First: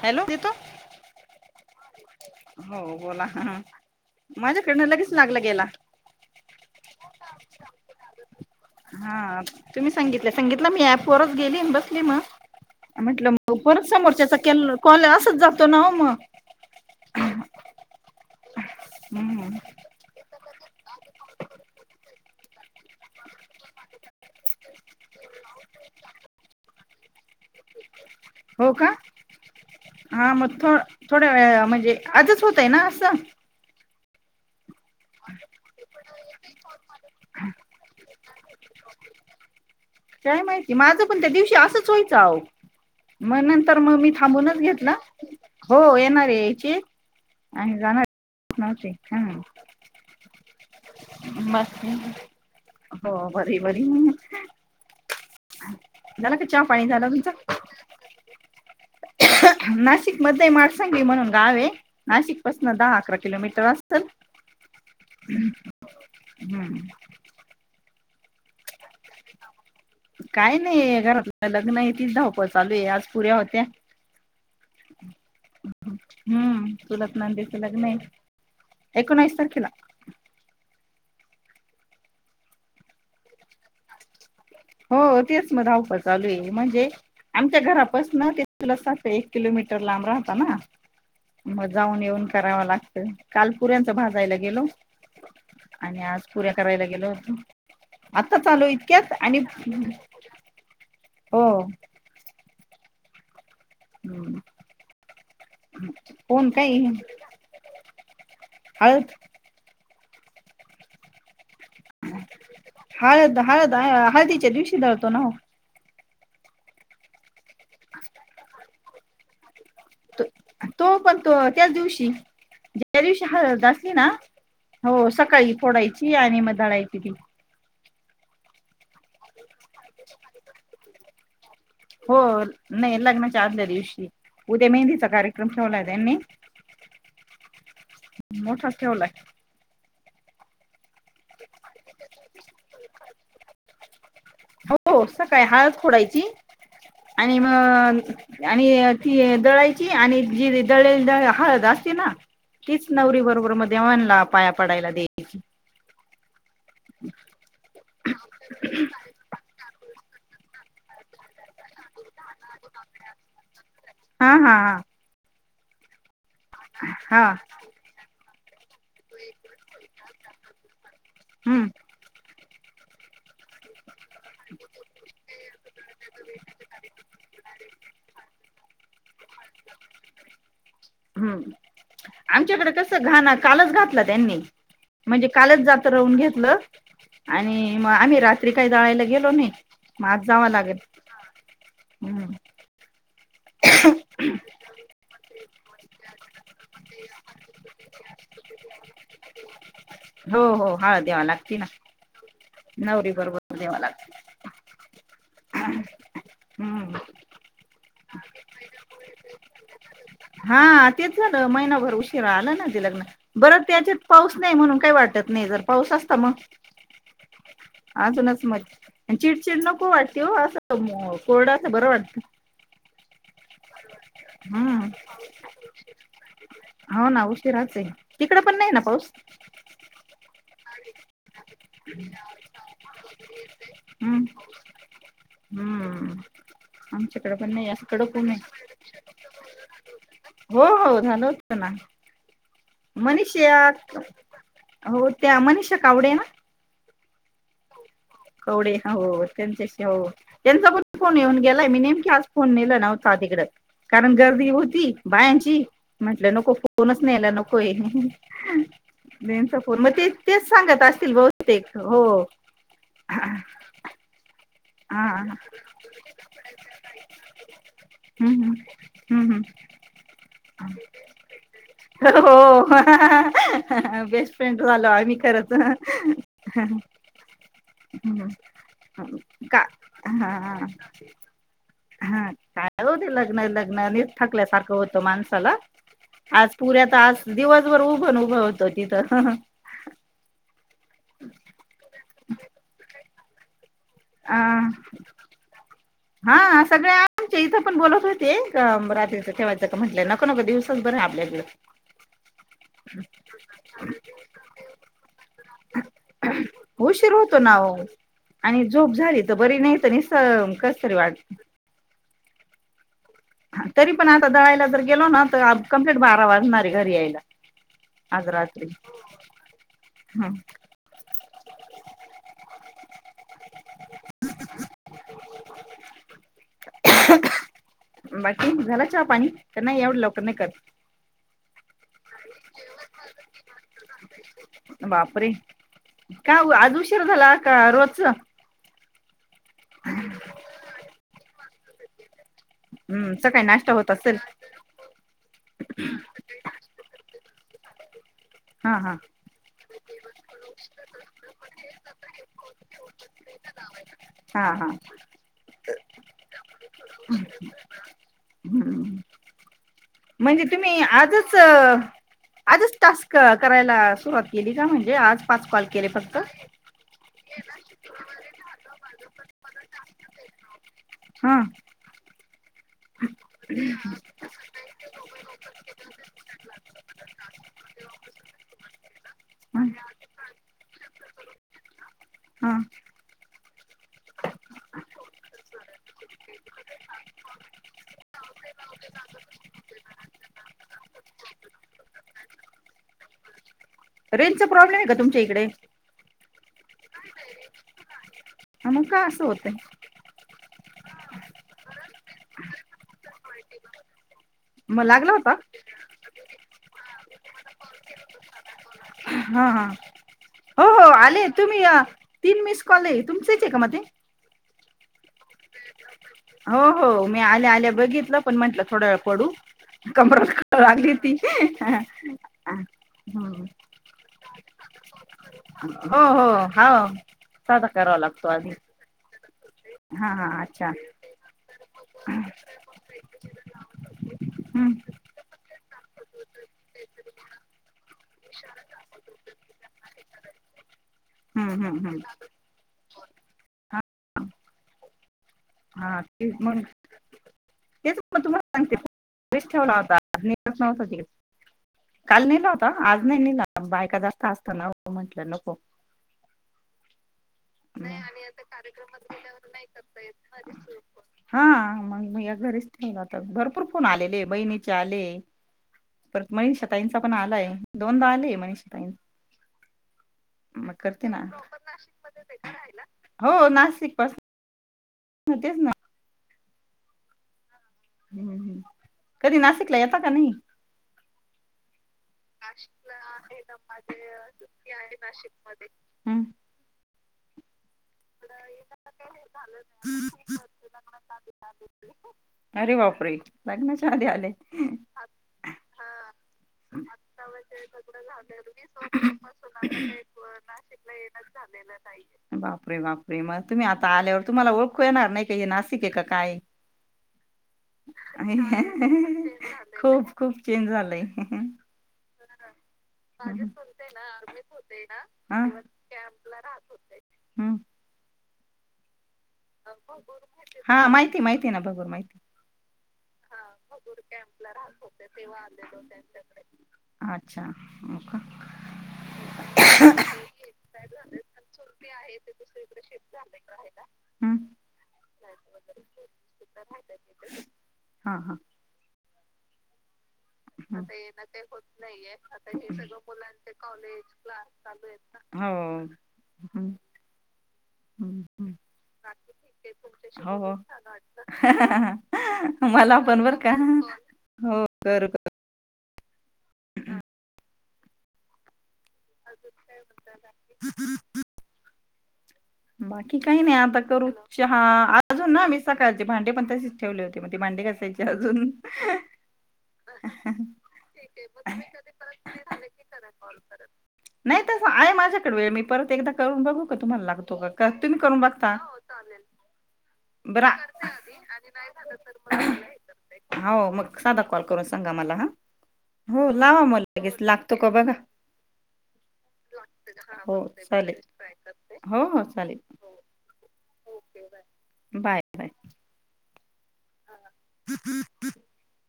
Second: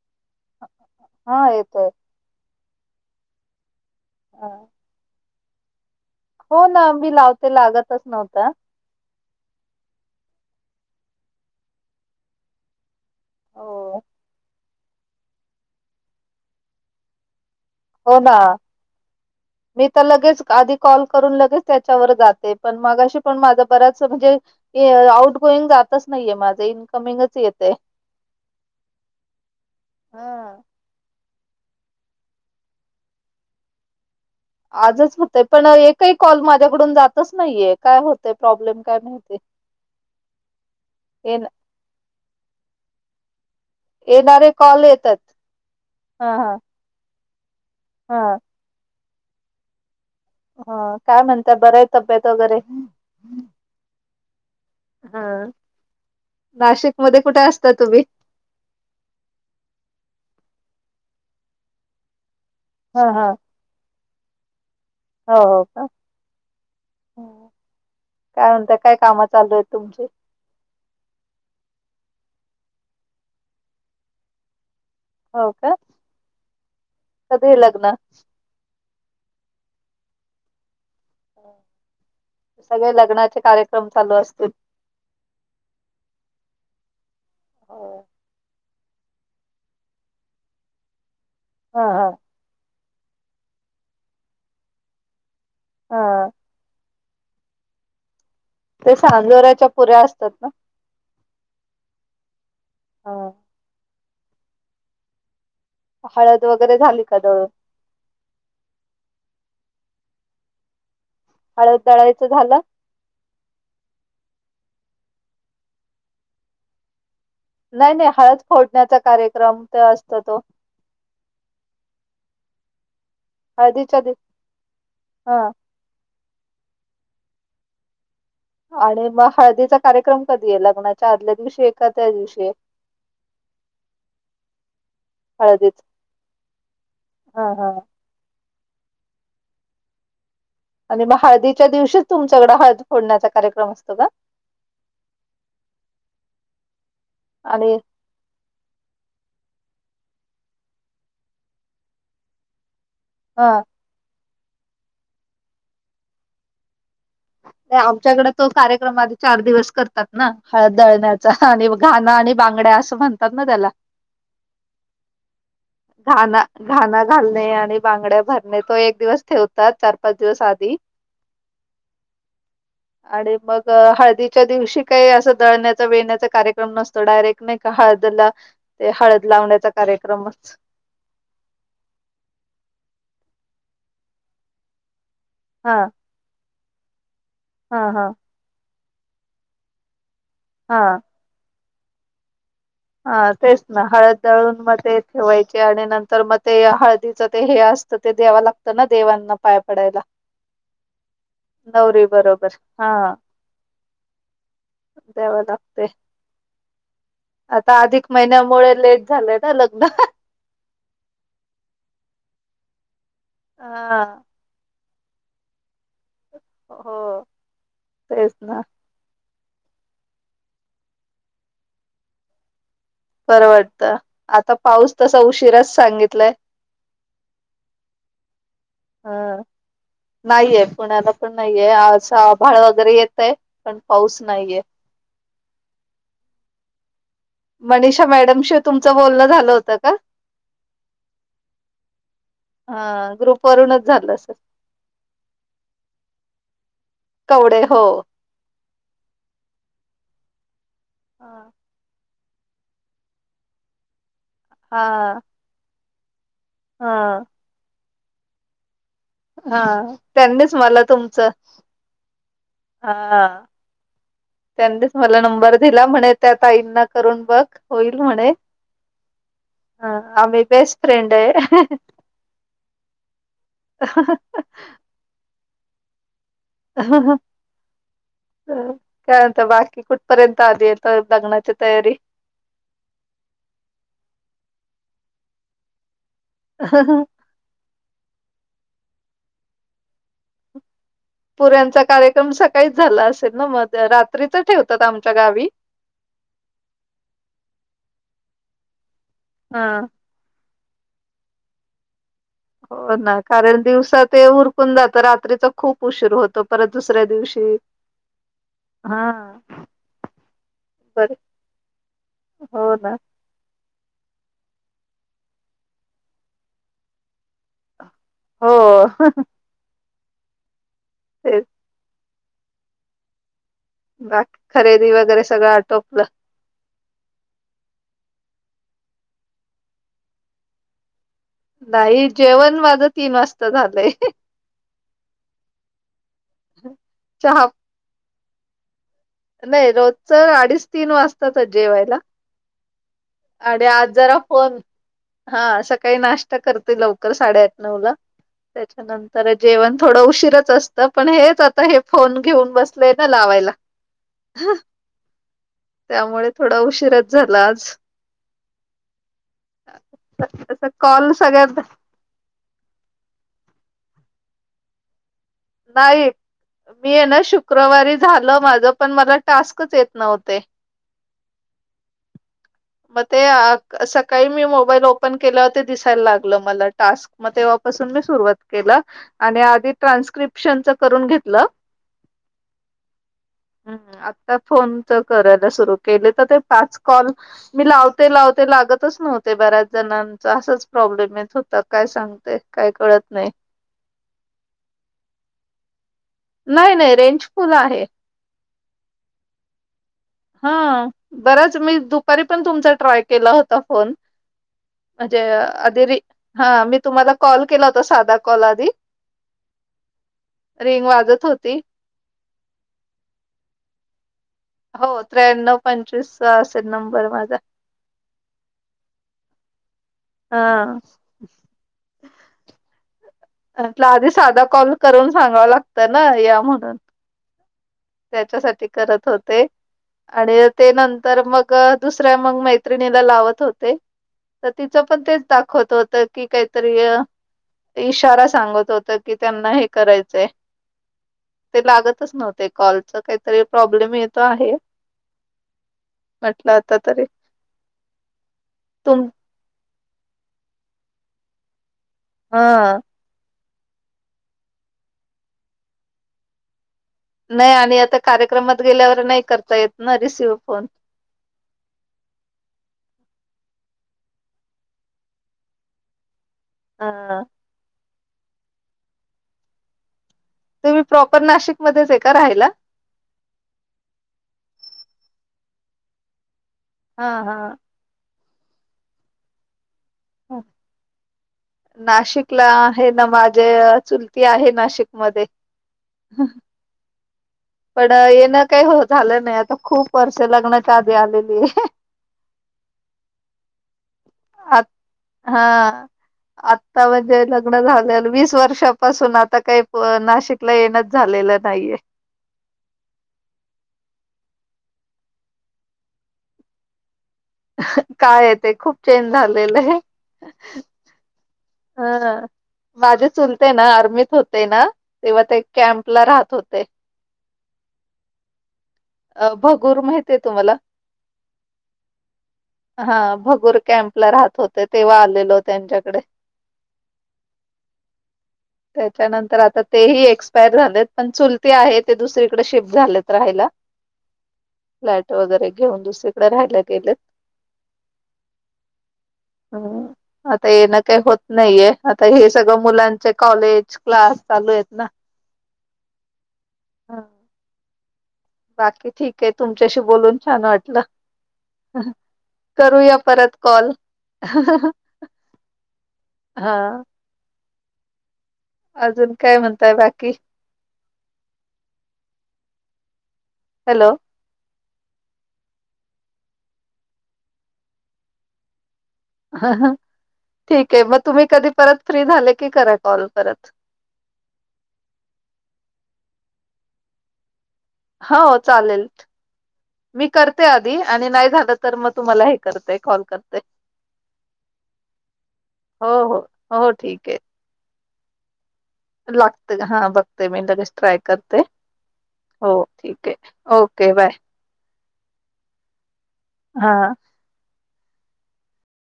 Hello येतो हा येतोय. हो बोला हा. माझ्याकडनं लगेच लागलं गेला हो ना मी लावते लागतच नव्हता हा तुम्ही सांगितलं सांगितलं मी ऍपवरच गेली बसली मग म्हटलं परत हो समोरच्याचा कॉल असच जातो ना मग हो ना हम्म. मी तर लगेच आधी कॉल करून लगेच त्याच्यावर जाते पण मगाशी पण माझ बऱ्याच म्हणजे ए आउट गोइंग जातच नाहीये माझं इनकमिंगच येते. हो का हा मग थो थोड्या वेळ म्हणजे आजच होतय ना असं आजच होतय पण एकही कॉल माझ्याकडून जातच नाहीये काय होतय प्रॉब्लेम काय माहिती? काय माहिती माझं पण त्या ये दिवशी असंच व्हायचं अहो मग नंतर मग मी येणारे थांबूनच कॉल घेतलं येतात हो हा येणारे हा याची आणि जाणार हा न्हवते ह ह काय म्हणताय बर आहे मग तब्येत वगैरे हो बरी बरी हा झाला का चहा पाणी झालं नाशिकमध्ये तुमचा कुठे असता तुम्ही? नाही नाशिक मध्ये मासंगी म्हणून गाव आहे नाशिक पासन दहा हा अकरा हा किलोमीटर असल हो हुं हो हुं का. काय म्हणताय. काय नाही घरातलं लग्न आहे तीच धाव पळ चालू आहे आज पुऱ्या होत्या. हो का हुं चुलत नंदेचे लग्न आहे. ऐकोणवीस तारखेला. सगळे लग्नाचे कार्यक्रम चालू असतील. हो तेच म धावपळ चालू आहे, म्हणजे आमच्या हा घरापासन ते चुलत सासू एक किलोमीटर लांब राहत ना मग जाऊन हा येऊन करावं लागत. काल पुऱ्यांचा भाजायला गेलो आणि आज हा पुऱ्या करायला गेलो. आत्ताच आलो इतक्यात आणि साजोऱ्याचा पुऱ्या असतात ना? हो हा. हम्म. हळद कोण वगैरे काही झाली का दळून हळद हळद दळायचं झालं हळद हळद हळदीच्या दिवशी दळतो ना वो. नाही नाही हळद फोडण्याचा कार्यक्रम? ते असतो तो तो पण तो त्याच दिवशी. त्या दिवशी हळद असली हळदीच्या ना दिव हो हा सकाळी फोडायची आणि मग दळायची ती. आणि मग हळदीचा कार्यक्रम कधी आहे लग्नाच्या आदल्या दिवशी. का त्या हो दिवशी आहे नाही लग्नाच्या आदल्या दिवशी उद्या मेहंदीचा कार्यक्रम ठेवला हळदीच आहे त्यांनी. हा हा मोठाच ठेवलाय. आणि मग हळदीच्या दिवशीच तुमच्याकडं हळद फोडण्याचा कार्यक्रम असतो का? हो सकाळी हळद खोडायची आणि मग आणि ती दळाई ची आणि जी दळलेली दळ हळद असते ना तीच नवरी हा बरोबर मग देवानला पाया पडायला द्यायची. आमच्याकडे तो कार्यक्रम आधी चार दिवस करतात ना हळद दळण्याचा आणि मग- घाणा आणि बांगड्या असं म्हणतात ना त्याला. हा हा हा घाणा घाणा हा घालणे आणि बांगड्या भरणे तो एक दिवस ठेवतात चार पाच दिवस आधी. हम्म. आणि मग हळ दिच्या दिवशी काही असं दळण्याचा वेण्याचा कार्यकम नसतो डायरेक्ट ना हळदला ते हळद लावण्याचा कार्यक्रमच. हम्म आमच्याकडे कस घाणा कालच घातला त्यांनी. म्हणजे कालच हा जात रहून घेतलं आणि हा मग हा आम्ही रात्री काय जायला गेलो ना मज जाव लागेल हा हम्म. हा तेच ना हळद दळून मग ते ठेवायचे आणि नंतर मग ते हळदीच ते हे अस त ते द्याव लागत ना देवांना पाय पडायला, हो हो हळद द्यावा लागते ना नवरी बरोबर. हा नवरी बरोबर देवाला द्यावं लागते हम्म. आता अधिक महिन्यामुळे लेट झालंय ना लग्न. हा तेच झालं महिनाभर उशीरा आला ना. लग्न बर हा त्याच्यात पाऊस नाही म्हणून काही वाटत नाही जर पाऊस असत मग. हो तेच आजूनच ना मज चिडचिड नको वाटते हो असं कोरडा असं बरं वाटतं. बरं वाटतं आता हम्म पाऊस तसा उशिराच सांगितलाय. हो ना उशीराच आहे. तिकड पण नाही ना पाऊस? ह नाहीये पुण्याला पण नाहीये आज आभाळ वगैरे येतय पण पाऊस हम्म नाहीये. हम्म. आमच्याकडे पण नाही असं मनीषा कडक ऊन आहे मॅडमशी तुमचं बोलणं झालं होतं का? हो हो झालं होत ना. हा मनीष ग्रुप या वरूनच झालं असेल हो त्या मनीषा का आवडे ना कवडे हो कवडे हो त्यांच्याशी हो त्यांचा पण फोन येऊन हा गेलाय मी नेमकीे फोन नेलं नव्हता तिकड कारण गर्दी होती हा बायांची आप नको फोनच न्यायला नकोय बेनचा हा फोन मग ते तेच त्यांनीच मला सांगत असतील तुमचं बहुतेक हो ह हा त्यांनीच मला नंबर दिला म्हणे त्या त आाईंना करून बघ होईल म्हणे हम्म हम्म ह आ मही बेस्ट फ्रेड आहे हो बेस्ट फ्रेंड झालो आ्ही खरच काय का बाकी कुठपर्यंत हा आधी य लग्नाच्या हा काय होते लग्न लग्न न थकल्यासारखं होतं माणसाला आज पुऱ्यात आज दिवसभर उभं उभं होतं तिथं पुऱ्यांचा कार्यक्रम सकाळीच झाला असेल ना मग रात्रीच अ ठेवतात आमच्या गावी. हा सगळे आमचे इथ पण बोलत होते रात्रीच ठेवायचं का हा म्हटलंय नको नक दिवसच बरं आहे आपल्याकडे हो ना कारण दिवसात ते उरकून जात रात्रीचा खूप उशीर होतो परत दुसऱ्या उशीर होतो दिवशी आणि झोप हा झाली तर बरी नाही तर निसम कस तरी बर वाट हो ना तरी पण आता दडयला ज गेलो ना तर कंप्लीट बारा वाजणारे घरी यायला आज हो राात्री हम्. [unintelligible] बाकी खरेदी वगैरे सगळं आटोपलं. बाकी झाला चहा पाणी त्यां नाही एवढं लवकर नाही कर. नाही जेवण माझं तीन वाजता झालंय. काय आज उशार झाला चहा का रोजच. नाही रोजच अडीच तीन वाजताच जेवायला. हम्म सकाळी आणि नाश्ता आज होत असेल जरा फोन हा सकाळी नाश्ता करते लवकर. साडे आठ नऊ ला हा हा त्याच्यानंतर जेवण. थोडं उशीरच असतं पण हेच आता हे फोन घेऊन बसलेय ना लावायला. हा हा त्यामुळे थोडा उशीिराच झाला आज. हम्म म्हणजे त्याचा तुम्ही कॉल आजच सगळ्यात आजच टास्क करायला. सुरवात केली का म्हणजे आज. पाच कॉल केले नाही फक्त मी आहे ना शुक्रवारी झालं माझ पण मला. टास्कच येत नव्हते. हा मग ते सकाळी मी मोबाईल ओपन केलाते दिसायला लागलं मला टास्क म तेव्हापासून. सुरवात के आणि हा आधी ट्रान्स्क्रिप्शन करून घेतलं. हम हम्म आ फोन तर करायला सुरु केले तर ते पाच कॉल मी लावते लावते लागतच नव्हते. ते बऱ्याच जणांचा असच प्रॉब्लेम येत होता काय सांगते काय कळत नाही. रेंजचा प्रॉब्लेम आहे का तुमच. नाही नाही रेंज फुल आहे ह मग काय असं होतंय हा बराच मी दुपारी पण तुमचा ट्राय केला होता फोन. मग लागला म्हणजे होता आधी र हा मी तुम्हाला कॉल केला होता साधा कॉल आधी हा हा हो रिंग हो वाजत आले होती तुम्ही तीन मिस कॉल आहे तुमचेच आहे का म ते? हो त्र्याण्व प हो हो मी आल्या आल्या बघितलं पण म्हंटलं थोड्या वेळ पडू. हा कबरं लागली होती. म्हटल आधी साधा कॉल करून सांगावं लागतं हो ना हो या हो म्हणून. साधा करावा लागतो आधी त्याच्यासाठी करत हो ते हा हा आणि अच्छा ते नंतर मग दुसऱ्या मग मैत्रिणीला लावत होते. तर हम्म तिचं पण तेच दाखवत होत की काही तरी इश हम्म हम्म हम्म. कॉल चा काही तरी प्रोब्लेम येतो आहे. हा ते म्हटलं आता तरी तेच म तुम्हाला सांगते तुम [unintelligible] ठेवला होता [unintelligible] काल नेला होता हा आज नाही नेला. बायका जास्त असता ना ओ म्हंटलं नको. नाही आणि आता कार्यक्रमात गेल्यावर नाही करता येत. हम्म. म या घरीच ठेवला आता भरपूर फोन आलेले बहिणीचे आले ये. परत मनीषा ताईंचा पण हा आलाय दोनदा आले मनीषा ताई चे मग तुम्ही करते प्रॉपर नाशिकमध्येच आहे का राहायला नाशिक हो नाशिक पासून हो तेच ना. हा हा. कधी नाशिकला येता का नाही. नाशिक. नाशिकला आहे ना माझे [unintelligible] आहे नाशिक मध्ये पण येणं काही हो झालं नाही आता खूप वर्ष लग्नाच्या आधी आलेली आहे. अरे बापरे! लग्नाच्या आधी आले. आ हा आता व लग्न झाल्यावर वीस वर्षापासून आता काही प नाशिकला येणच झालेलं नाहीये. बाप. बापरे बापरे मग तुम्ही आता आल्यावर तुम्हाला ओळखू येणार नाही का हे नाशिक आहे का काय? काय आहे ते खूप चेंज झालेलं खूप खूप चेंज झालय. हा. माझे चुलते ना आर्मीत होते ना, तेव्हा हा ते कॅम्प ला राहत होते. हम्म. अ भगूर माहितीय तुम्हाला हा माहिती माहिती ना भगूर माहितीये. हा भगूर कॅम्प ला राहत होते, तेव्हा आलेलो त्यांच्याकडे. अच्छा. त्याच्यानंतर आता तेही एक्सपायर झालेत पण चुलती आहे ते दुसरीकडे शिफ्ट झालेत राहायला. हम्म फ्लॅट वगैरे घेऊन दुसरीकडें राहायला गेलेत. हा हा हम् आता येन हम्म. काय होत आता हे सगळं मुलांचे कॉलेज क्लास चालू आहेत ना. हव. हं. बाकी ठीक आहे तुमच्याशी बोलून हो छान हो. वाटलं. करूया मला पण परत बर का कॉल. हो करू हा. अजून काय म्हणताय बाकी? बाकी काही नाही आता हॅलो. करू चा हा अजून ना मी सकाळचे भांडे पण तशीच ठेवले होते मग ते भांडे घासायचे अजून [unintelligible] ठीक आहे मग तुम्ही कधी परत फ्री झाले की करा कॉल परत. नाही तसं आहे माझ्याकडे वेळ मी परत एकदा करून बघू का तुम्हाला लागतो का? तुम्ही करून हो बघता चालेल मी बर करते आधी आणि नाही झालं तर मग तुम्हाला हे करते कॉल करते. हो मग साधा कॉल कर सांगा मला हो हो ह लावा हो म ठीक लगेच आहे लागतो का बघा लागते का हा बघते मी हो लगेच ट्राय चालेल करते हो ठीक आहे ओके बाय बाय बाय हा ह हम ह